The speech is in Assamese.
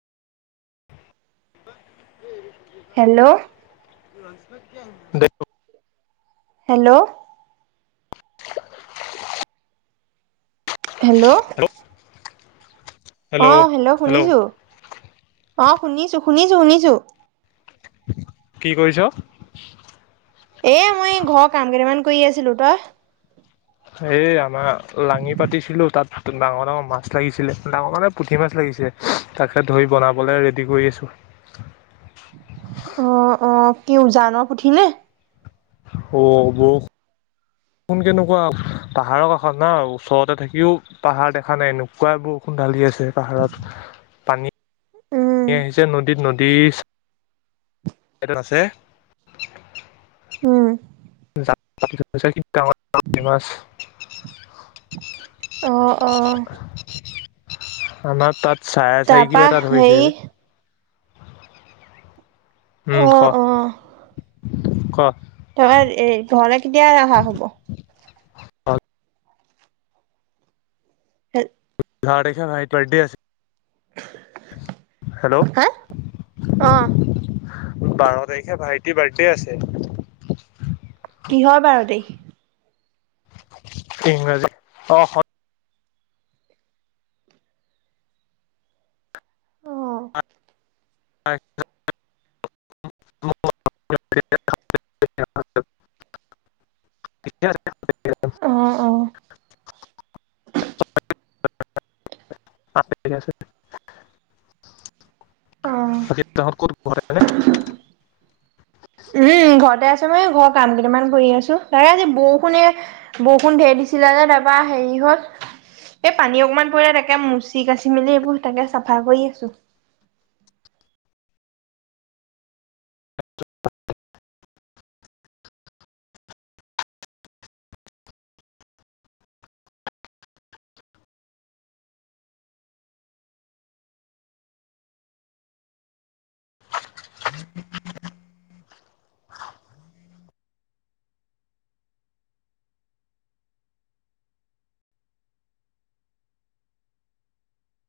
[unintelligible] হেল্ল'। দেখ। হেল্ল'। হেল্ল'। অ হেল্ল'! শুনিছো। অ শুনিছো শুনিছো শুনিছো। কি কৰিছ? এ মই এই ঘৰ কাম কেইটামান কৰি আছিলো তই? এই আমাৰ লাঙি পাতিছিলো, তাত ডাঙৰ ডাঙৰ মাছ লাগিছিলে, ডাঙৰ মানে পুঠি মাছ লাগিছিলে তাকে ধৰি বনাবলৈ ৰেডি কৰি আছো। অ অ কি ওজানৰ পুঠি নে? অ ব বৰষুণ কেনেকুৱা পাহাৰৰ কাষত না, ওচৰতে থাকিও পাহাৰ দেখা নাই এনেকুৱা বৰষুণ ঢ়ালি আছে পাহাৰত, পানী উম আহিছে নদীত নদী আছে উম। [unintelligible] গাঁৱত পানীৰ মাছ অ অ আমাৰ তাত চাৰে চাৰি কিলো তাৰপা এটা ধৰিছে। হেৰি উম অ ক। ক? তই এই ঘৰলে কেতিয়া আহা হ'ব? অ' হে বাৰ তাৰিখে ভাইটিৰ বাৰ্থডে আছে। হেল্ল' [unintelligible] হা অহঁ। বাৰ তাৰিখে ভাইটিৰ বাৰ্থডে আছে। কিহৰ বাৰ তাৰিখ? ইংৰাজী অ অসম অ [unintelligible] অ অ [unintelligible] [unintelligible] বাকি ত'হত ক'ত ঘৰতে নে? উম ঘৰতে আছো মই ঘৰৰ কাম কেইটামান কৰি আছো তাকে আজি বৰষুণে বৰষুণ ধেৰ দিছিলা যে তাৰপা হেৰি হল এই পানী অকমান পৰিলে তাকে মুচি কাচি মেলি এইবোৰ তাকে চাফা কৰি আছো। [unintelligible] [unintelligible]